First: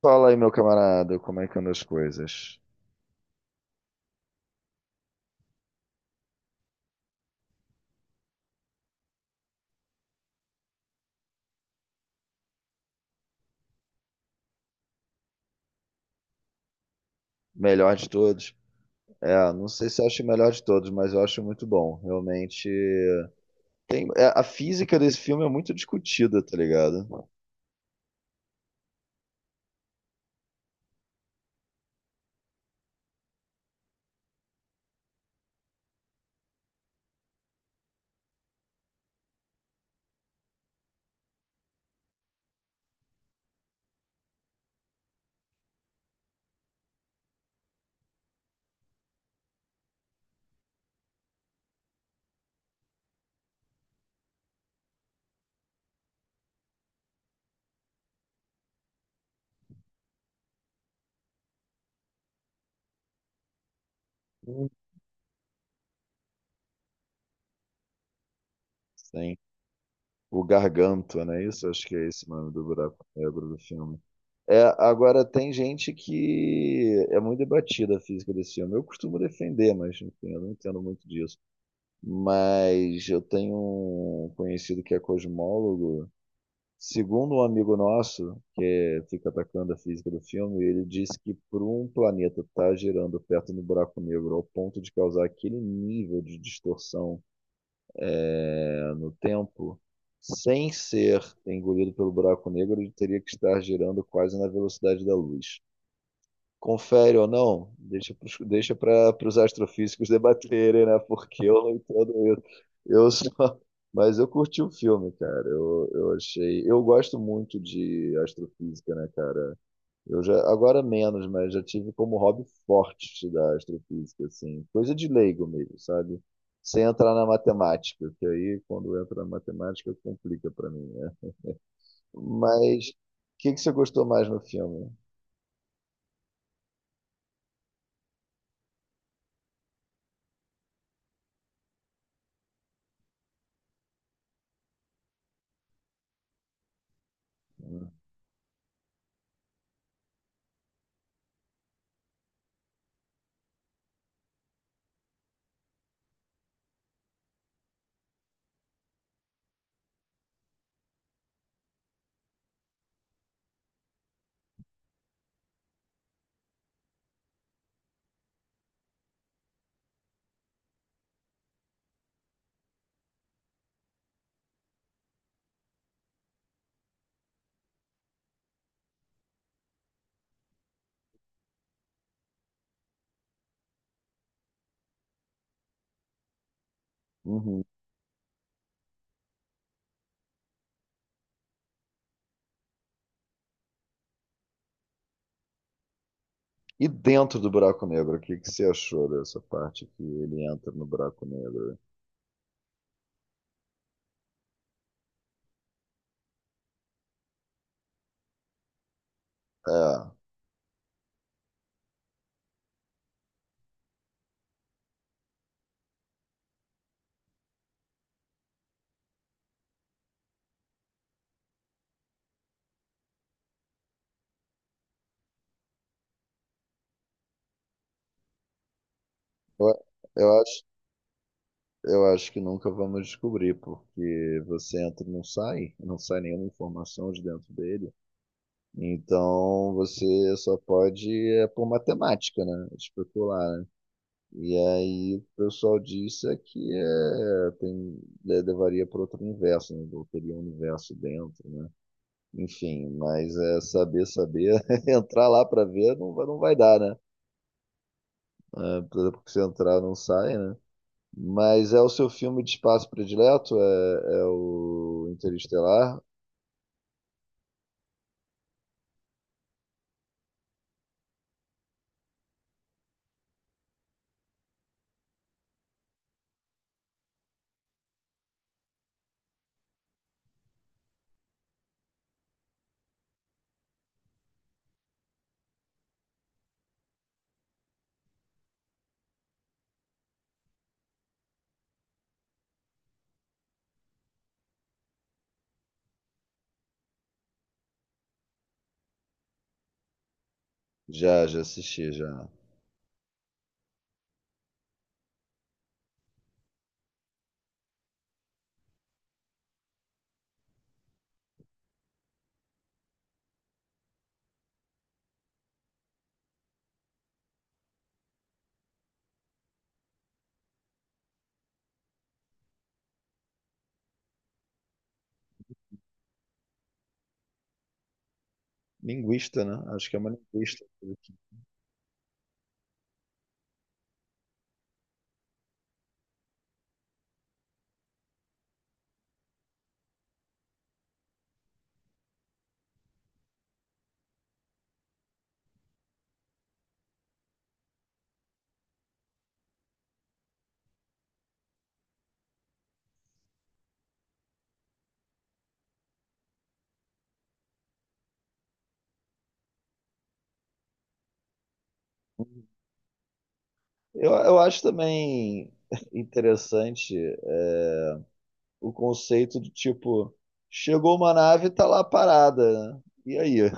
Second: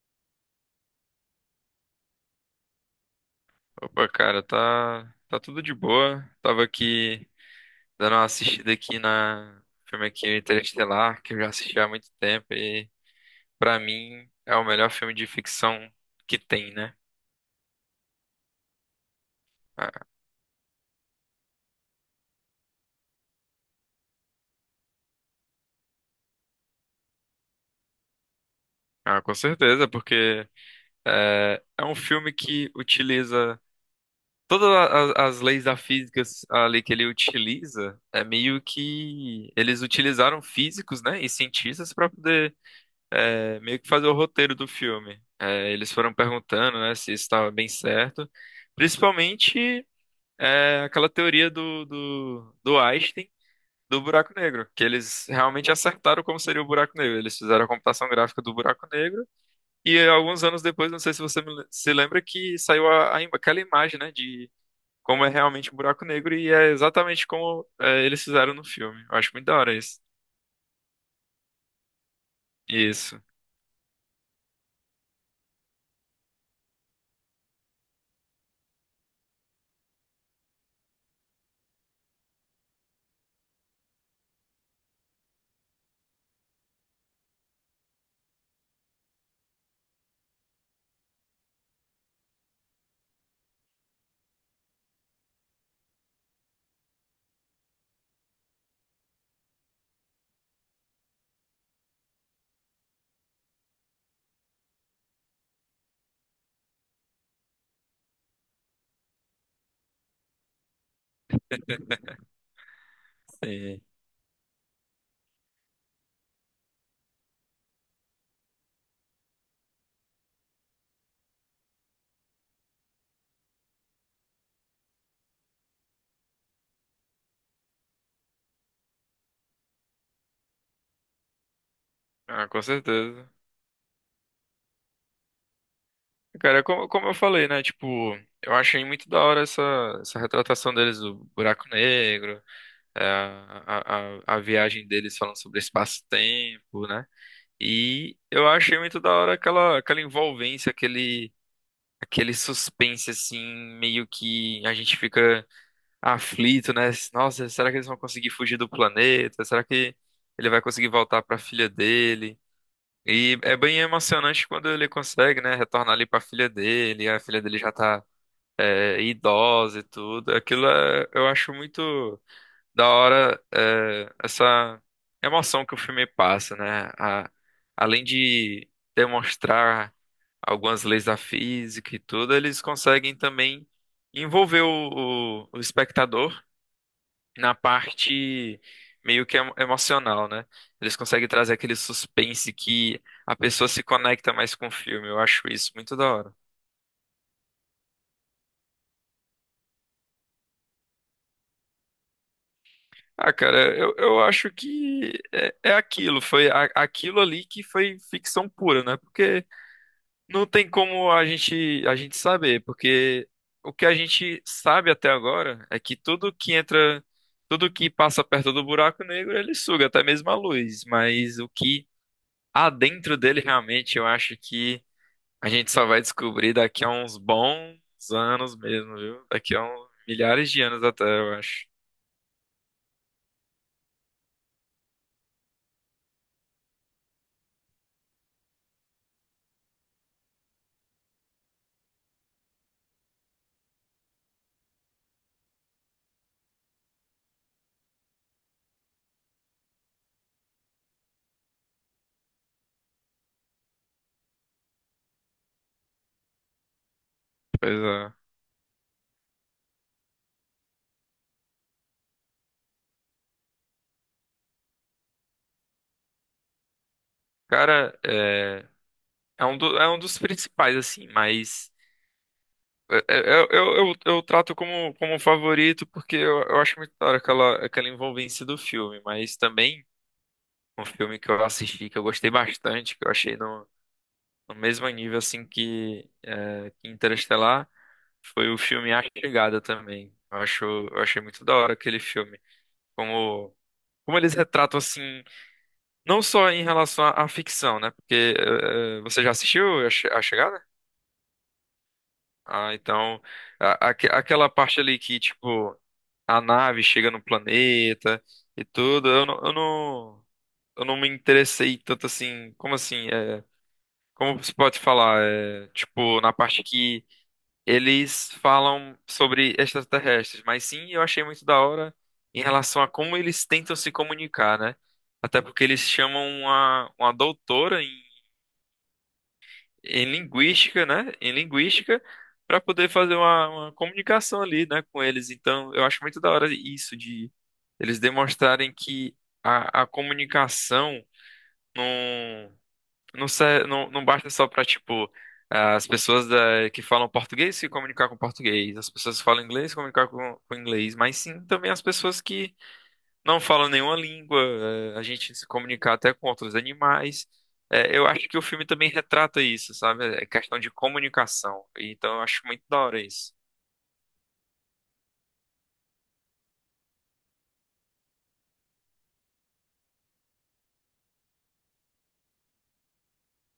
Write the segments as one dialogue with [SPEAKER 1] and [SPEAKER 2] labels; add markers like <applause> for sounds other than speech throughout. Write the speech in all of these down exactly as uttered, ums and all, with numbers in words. [SPEAKER 1] Fala aí, meu camarada, como é que andam as coisas?
[SPEAKER 2] Opa, cara, tá, tá tudo de boa. Tava aqui dando uma assistida aqui na filme aqui Interestelar, que eu já assisti há muito tempo e pra mim é o melhor filme de ficção que tem, né?
[SPEAKER 1] Melhor de todos? É, não sei
[SPEAKER 2] Ah,
[SPEAKER 1] se eu acho o melhor de todos, mas eu acho muito bom. Realmente, tem, é, a física desse filme é muito discutida, tá ligado?
[SPEAKER 2] ah, com certeza, porque é, é um filme que utiliza todas a- a- as, leis da física ali que ele utiliza, é meio que eles utilizaram físicos, né, e cientistas para é, meio que fazer o roteiro do filme. É, eles foram perguntando, né, se isso estava bem certo. Principalmente é, aquela teoria do, do, do Einstein do buraco negro, que eles realmente acertaram como seria o buraco negro. Eles fizeram a computação gráfica do buraco negro e alguns anos depois, não sei se você me se lembra, que saiu a, a im- aquela imagem, né, de
[SPEAKER 1] Hum.
[SPEAKER 2] como é realmente um buraco negro e é exatamente como é, eles fizeram no filme. Eu acho
[SPEAKER 1] Sim.
[SPEAKER 2] muito da hora isso.
[SPEAKER 1] O Gargantua, não é isso? Acho que é esse o nome do buraco
[SPEAKER 2] Isso.
[SPEAKER 1] negro do filme. É, agora, tem gente que é muito debatida a física desse filme. Eu costumo defender, mas enfim, eu não entendo muito disso. Mas eu tenho um conhecido que é cosmólogo. Segundo um amigo nosso, que é, fica atacando a física do filme, ele diz que para um planeta estar girando perto do buraco negro ao ponto de causar aquele nível de distorção, né, no tempo, sem ser engolido pelo buraco negro, ele teria que estar girando quase na velocidade da luz. Confere ou não, deixa para deixa os astrofísicos <laughs> debaterem, né? Porque eu não entendo isso. Eu só,
[SPEAKER 2] Sim.
[SPEAKER 1] mas eu curti o filme, cara. Eu, eu achei. Eu gosto muito de astrofísica, né, cara? Eu já, agora menos, mas já tive como hobby forte da astrofísica, assim. Coisa de leigo mesmo, sabe? Sem entrar na matemática, que aí quando entra na matemática complica para mim, né?
[SPEAKER 2] Ah, com
[SPEAKER 1] Mas o
[SPEAKER 2] certeza.
[SPEAKER 1] que que você gostou mais no filme?
[SPEAKER 2] Cara, como, como eu falei, né? Tipo, eu achei muito da hora essa, essa retratação deles do buraco negro, é, a, a, a viagem deles falando sobre espaço-tempo, né? E eu achei muito da hora aquela, aquela envolvência, aquele, aquele suspense, assim, meio que a gente fica aflito, né? Nossa, será que eles vão conseguir fugir do planeta? Será que ele vai conseguir voltar para a filha dele? E é bem emocionante quando ele consegue, né, retornar ali pra filha dele, a filha dele já tá é, idosa e tudo. Aquilo é- eu acho muito da hora é, essa emoção que o filme passa, né? A- além de demonstrar algumas leis da física e tudo, eles conseguem também envolver o, o o espectador na
[SPEAKER 1] Uhum.
[SPEAKER 2] parte meio que emo- emocional, né? Eles conseguem trazer aquele suspense que a pessoa se conecta mais com o filme. Eu acho isso muito da hora.
[SPEAKER 1] E dentro do buraco negro, o que que você achou dessa parte que ele entra no buraco negro?
[SPEAKER 2] Ah, cara, eu, eu acho que é, é aquilo, foi a- aquilo ali que foi ficção pura, né? Porque
[SPEAKER 1] É,
[SPEAKER 2] não tem como a gente a gente saber, porque o que a gente sabe até agora é que tudo que entra, tudo que passa perto do buraco negro, ele suga, até mesmo a luz, mas o que há dentro dele realmente, eu acho que a gente só vai descobrir daqui a uns bons anos mesmo, viu? Daqui a
[SPEAKER 1] eu,
[SPEAKER 2] uns
[SPEAKER 1] eu
[SPEAKER 2] milhares de
[SPEAKER 1] acho,
[SPEAKER 2] anos até, eu acho.
[SPEAKER 1] eu acho que nunca vamos descobrir, porque você entra e não sai, não sai nenhuma informação de dentro dele. Então você só pode, é por matemática, né? Especular, né? E aí o pessoal disse é que é, tem, é, levaria para outro universo, né? Teria um universo dentro, né? Enfim, mas é saber, saber, <laughs> entrar lá para ver não, vai- não vai dar, né?
[SPEAKER 2] Pois é.
[SPEAKER 1] É, porque se entrar não sai, né? Mas é o seu filme de espaço predileto? É, é o Interestelar?
[SPEAKER 2] Cara, é, é, um, do- é um dos principais, assim, mas é- é- eu, eu, eu, eu trato como, como um favorito porque eu, eu acho muito da hora aquela, aquela envolvência do filme, mas também um filme que eu assisti, que eu gostei bastante, que eu achei no, no mesmo nível, assim, que, é, que Interestelar, foi o filme A Chegada também. Eu acho, eu achei muito da hora aquele filme. Como, como eles retratam, assim, não só em relação à, à ficção, né? Porque eh, você já assistiu a, Che- a Chegada?
[SPEAKER 1] Já, já assisti, já.
[SPEAKER 2] Ah, então, a- aque- aquela parte ali que, tipo, a nave chega no planeta e tudo, eu não, eu não, eu não me interessei tanto assim, como assim, é, como se pode falar, é, tipo, na parte que eles falam sobre extraterrestres, mas sim, eu achei muito da hora em relação a como eles tentam se comunicar, né? Até porque eles chamam uma, uma doutora em,
[SPEAKER 1] Linguista, né? Acho que é
[SPEAKER 2] em
[SPEAKER 1] uma linguista.
[SPEAKER 2] linguística, né? Em linguística, para poder fazer uma, uma comunicação ali, né, com eles. Então, eu acho muito da hora isso de eles demonstrarem que a, a comunicação. Não, se- não, não basta só para, tipo, as pessoas da- que falam português se comunicar com português, as pessoas que falam inglês se comunicar com, com inglês, mas sim também as pessoas que não falam nenhuma língua, eh, a gente se comunicar até com outros animais. Eh, eu acho que o filme também retrata isso, sabe? É questão de comunicação. Então eu acho muito da hora isso.
[SPEAKER 1] Eu, eu acho também <laughs> interessante o conceito de tipo, chegou uma nave e tá lá parada, né? E aí,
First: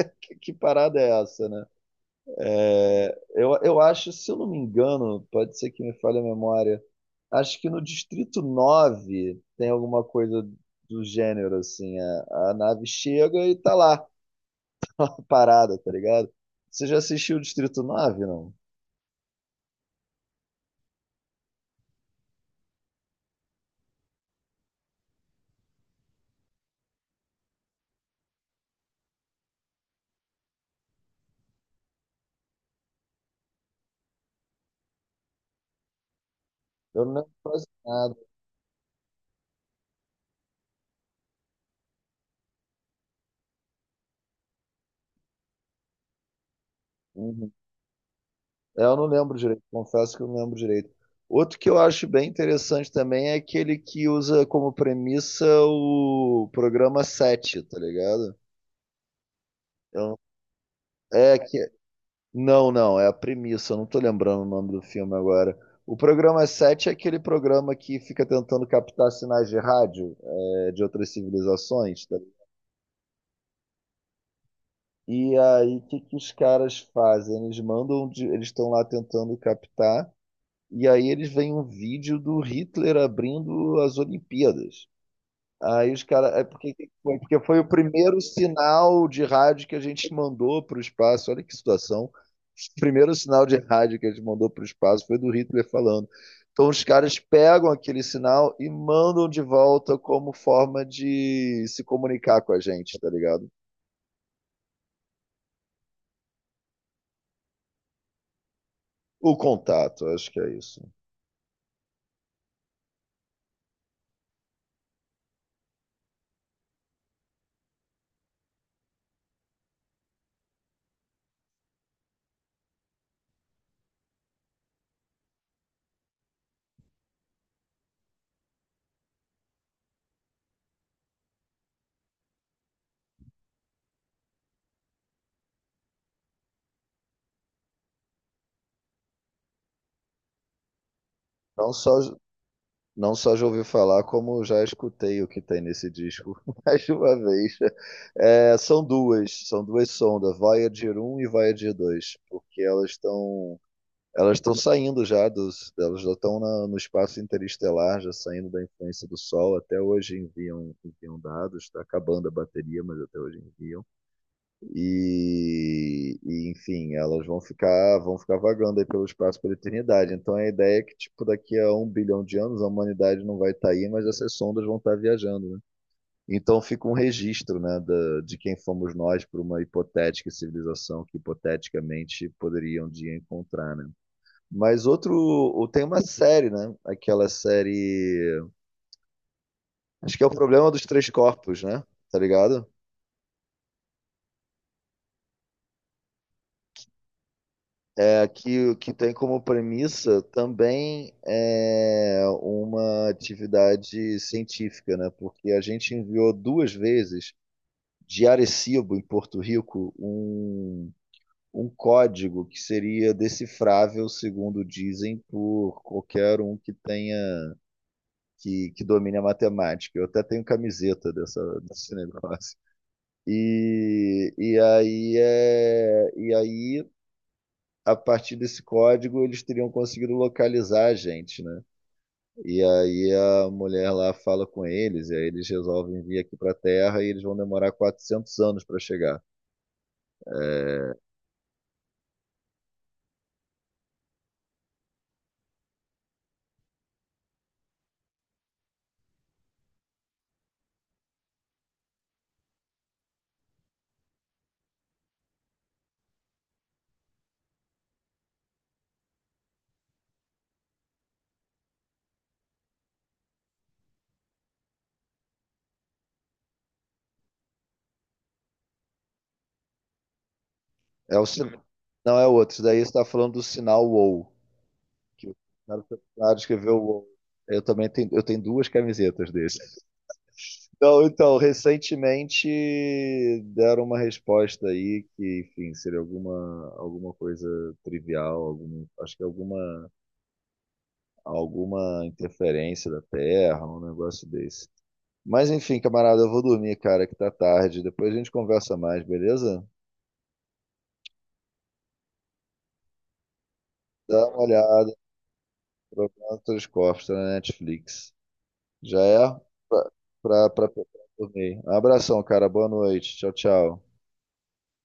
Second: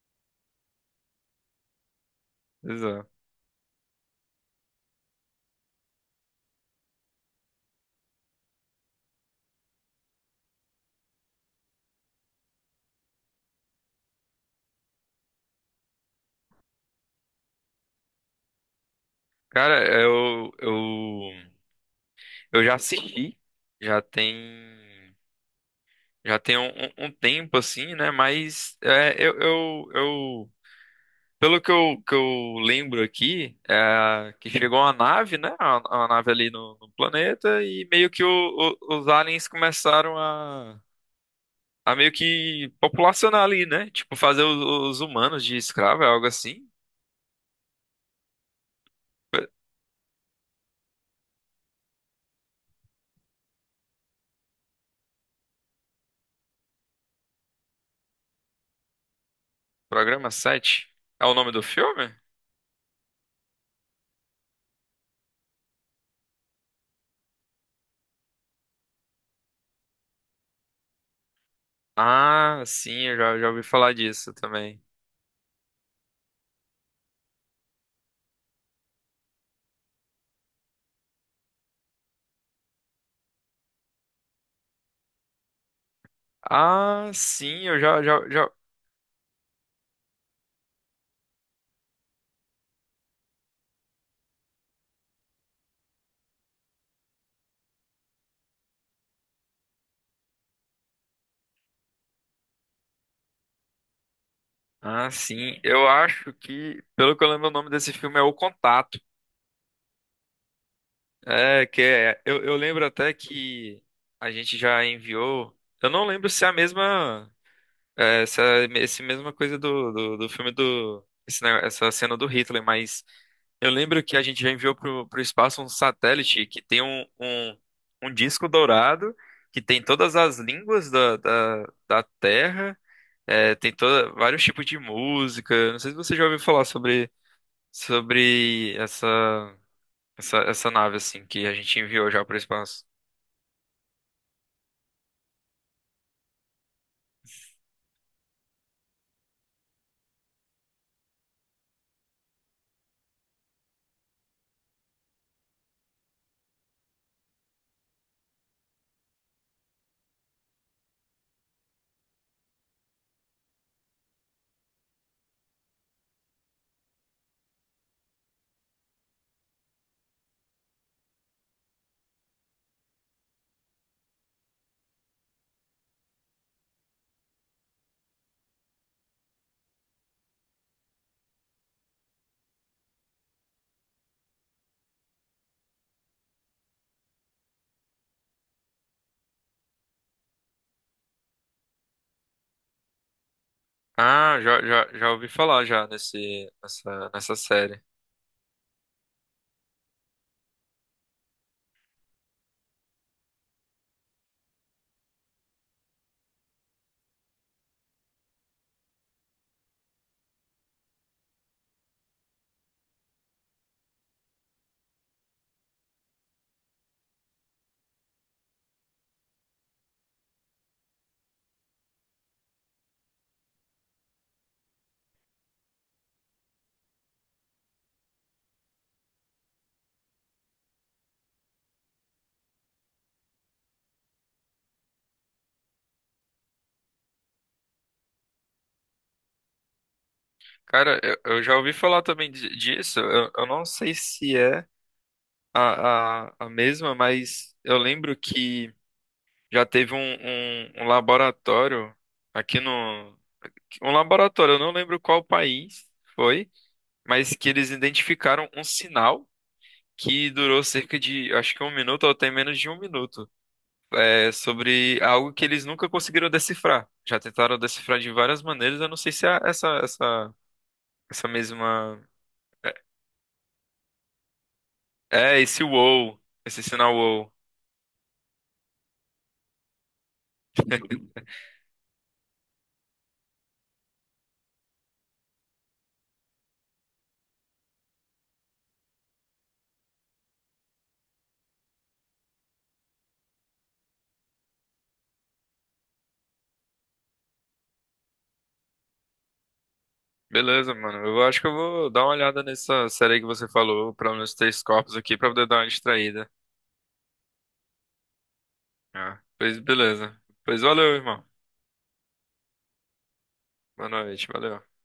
[SPEAKER 1] <laughs> que, que parada é essa, né?
[SPEAKER 2] Exato.
[SPEAKER 1] É, eu, eu acho, se eu não me engano, pode ser que me falhe a memória, acho que no Distrito Nove tem alguma coisa do gênero, assim, a, a nave chega e tá lá, parada, tá ligado? Você já assistiu o Distrito Nove não?
[SPEAKER 2] Cara, eu, eu, eu já assisti, já tem, já tem um, um- um tempo assim, né? Mas é, eu, eu, eu pelo que eu, que eu lembro aqui, é que chegou uma nave, né? Uma, uma nave ali no, no
[SPEAKER 1] Eu não lembro
[SPEAKER 2] planeta
[SPEAKER 1] quase
[SPEAKER 2] e meio
[SPEAKER 1] nada.
[SPEAKER 2] que o- o- os aliens começaram a, a meio que populacionar ali, né? Tipo, fazer os, os humanos de escravo, é algo assim.
[SPEAKER 1] Uhum. É, eu não lembro direito, confesso que eu não lembro direito. Outro que eu acho bem interessante também é aquele que usa como premissa o programa Sete, tá ligado? Eu-
[SPEAKER 2] Programa sete. É o
[SPEAKER 1] é,
[SPEAKER 2] nome
[SPEAKER 1] que
[SPEAKER 2] do filme?
[SPEAKER 1] Não, não, é a premissa, eu não tô lembrando o nome do filme agora. O programa sete é aquele programa que fica tentando captar sinais de rádio, é, de outras civilizações, tá?
[SPEAKER 2] Ah, sim, eu já, já ouvi falar disso também.
[SPEAKER 1] E aí, o que que os caras fazem? Eles mandam, de- eles estão lá tentando captar, e aí eles veem um vídeo do Hitler abrindo as Olimpíadas. Aí os caras. É porque,
[SPEAKER 2] Ah,
[SPEAKER 1] foi, porque foi
[SPEAKER 2] sim,
[SPEAKER 1] o
[SPEAKER 2] eu já,
[SPEAKER 1] primeiro
[SPEAKER 2] já, já...
[SPEAKER 1] sinal de rádio que a gente mandou para o espaço. Olha que situação. O primeiro sinal de rádio que a gente mandou para o espaço foi do Hitler falando. Então os caras pegam aquele sinal e mandam de volta como forma de se comunicar com a gente, tá ligado?
[SPEAKER 2] Ah, sim, eu acho que, pelo que eu lembro, o nome desse filme é O Contato.
[SPEAKER 1] O contato, acho que é isso.
[SPEAKER 2] É, que é, eu, eu lembro até que a gente já enviou. Eu não lembro se é a mesma. É, essa, esse mesma coisa do, do, do filme do. Esse ne- essa cena do Hitler, mas eu lembro que a gente já enviou pro, pro espaço um satélite que tem um, um, um disco dourado, que tem todas as línguas da, da, da Terra, é, tem toda, vários tipos de música. Não sei se você já ouviu falar sobre, sobre essa. Essa, essa nave, assim, que a
[SPEAKER 1] Então
[SPEAKER 2] gente
[SPEAKER 1] só,
[SPEAKER 2] enviou já para o espaço.
[SPEAKER 1] Não só já ouvi falar, como já escutei o que tem nesse disco <laughs> mais de uma vez. É, são duas, são duas sondas, Voyager um e Voyager dois, porque elas estão elas estão saindo já dos, elas já estão na- no espaço interestelar, já saindo da influência do Sol. Até hoje enviam, enviam, dados, está acabando a bateria, mas até hoje enviam. E, e, enfim, elas vão ficar, vão ficar vagando aí pelo espaço pela eternidade. Então a ideia é que, tipo, daqui a um bilhão de anos a humanidade não vai estar aí, mas essas sondas vão estar viajando, né? Então fica um registro, né, da, de quem fomos nós para uma hipotética civilização que hipoteticamente poderia um dia encontrar, né? Mas outro, o- tem uma série, né? Aquela série, acho que é o problema dos três corpos, né? Tá ligado?
[SPEAKER 2] Ah, já, já, já ouvi falar já nesse, nessa, nessa série.
[SPEAKER 1] é, que, que tem como premissa também é, uma atividade científica, né? Porque a gente enviou duas vezes de Arecibo, em Porto Rico, um, um código que seria decifrável, segundo dizem, por qualquer um que tenha que, que domine a matemática. Eu até tenho camiseta dessa, desse negócio. E, e aí é, e aí a partir desse código eles teriam conseguido localizar a gente, né? E aí a mulher lá fala com eles, e aí eles resolvem vir aqui para a Terra e eles vão demorar quatrocentos anos para chegar.
[SPEAKER 2] Cara, eu, eu já ouvi falar também di- disso. Eu, eu não sei se é a, a, a mesma, mas eu lembro que já teve um, um, um laboratório aqui no. Um laboratório, eu não lembro qual país foi, mas que eles identificaram um sinal que durou cerca de, acho que um minuto ou até menos de um minuto. É sobre algo que eles nunca conseguiram decifrar. Já tentaram decifrar de várias maneiras, eu não sei se é essa, essa,
[SPEAKER 1] É o
[SPEAKER 2] essa
[SPEAKER 1] sin-
[SPEAKER 2] mesma.
[SPEAKER 1] Não é outro, isso daí você está falando do sinal WoW, que o
[SPEAKER 2] É, esse
[SPEAKER 1] cara foi
[SPEAKER 2] wow,
[SPEAKER 1] lá
[SPEAKER 2] esse
[SPEAKER 1] escrever o
[SPEAKER 2] sinal
[SPEAKER 1] WoW.
[SPEAKER 2] wow.
[SPEAKER 1] Eu também tenho, eu tenho duas camisetas desse. Então, então, recentemente deram uma resposta aí que, enfim, seria alguma, alguma coisa trivial, algum, acho que alguma alguma interferência da Terra, um negócio desse. Mas enfim, camarada, eu vou dormir, cara, que tá tarde. Depois a gente conversa mais, beleza?
[SPEAKER 2] Beleza, mano. Eu acho que eu vou dar uma olhada nessa série que você falou, pelo
[SPEAKER 1] Dá
[SPEAKER 2] menos
[SPEAKER 1] uma
[SPEAKER 2] três
[SPEAKER 1] olhada
[SPEAKER 2] corpos aqui, pra poder dar uma distraída.
[SPEAKER 1] no Telescópio, tá na Netflix. Já é
[SPEAKER 2] Ah, pois
[SPEAKER 1] pra,
[SPEAKER 2] beleza.
[SPEAKER 1] pra,
[SPEAKER 2] Pois
[SPEAKER 1] pra, pra
[SPEAKER 2] valeu, irmão.
[SPEAKER 1] dormir. Um abração, cara. Boa noite. Tchau, tchau.
[SPEAKER 2] Boa noite, valeu.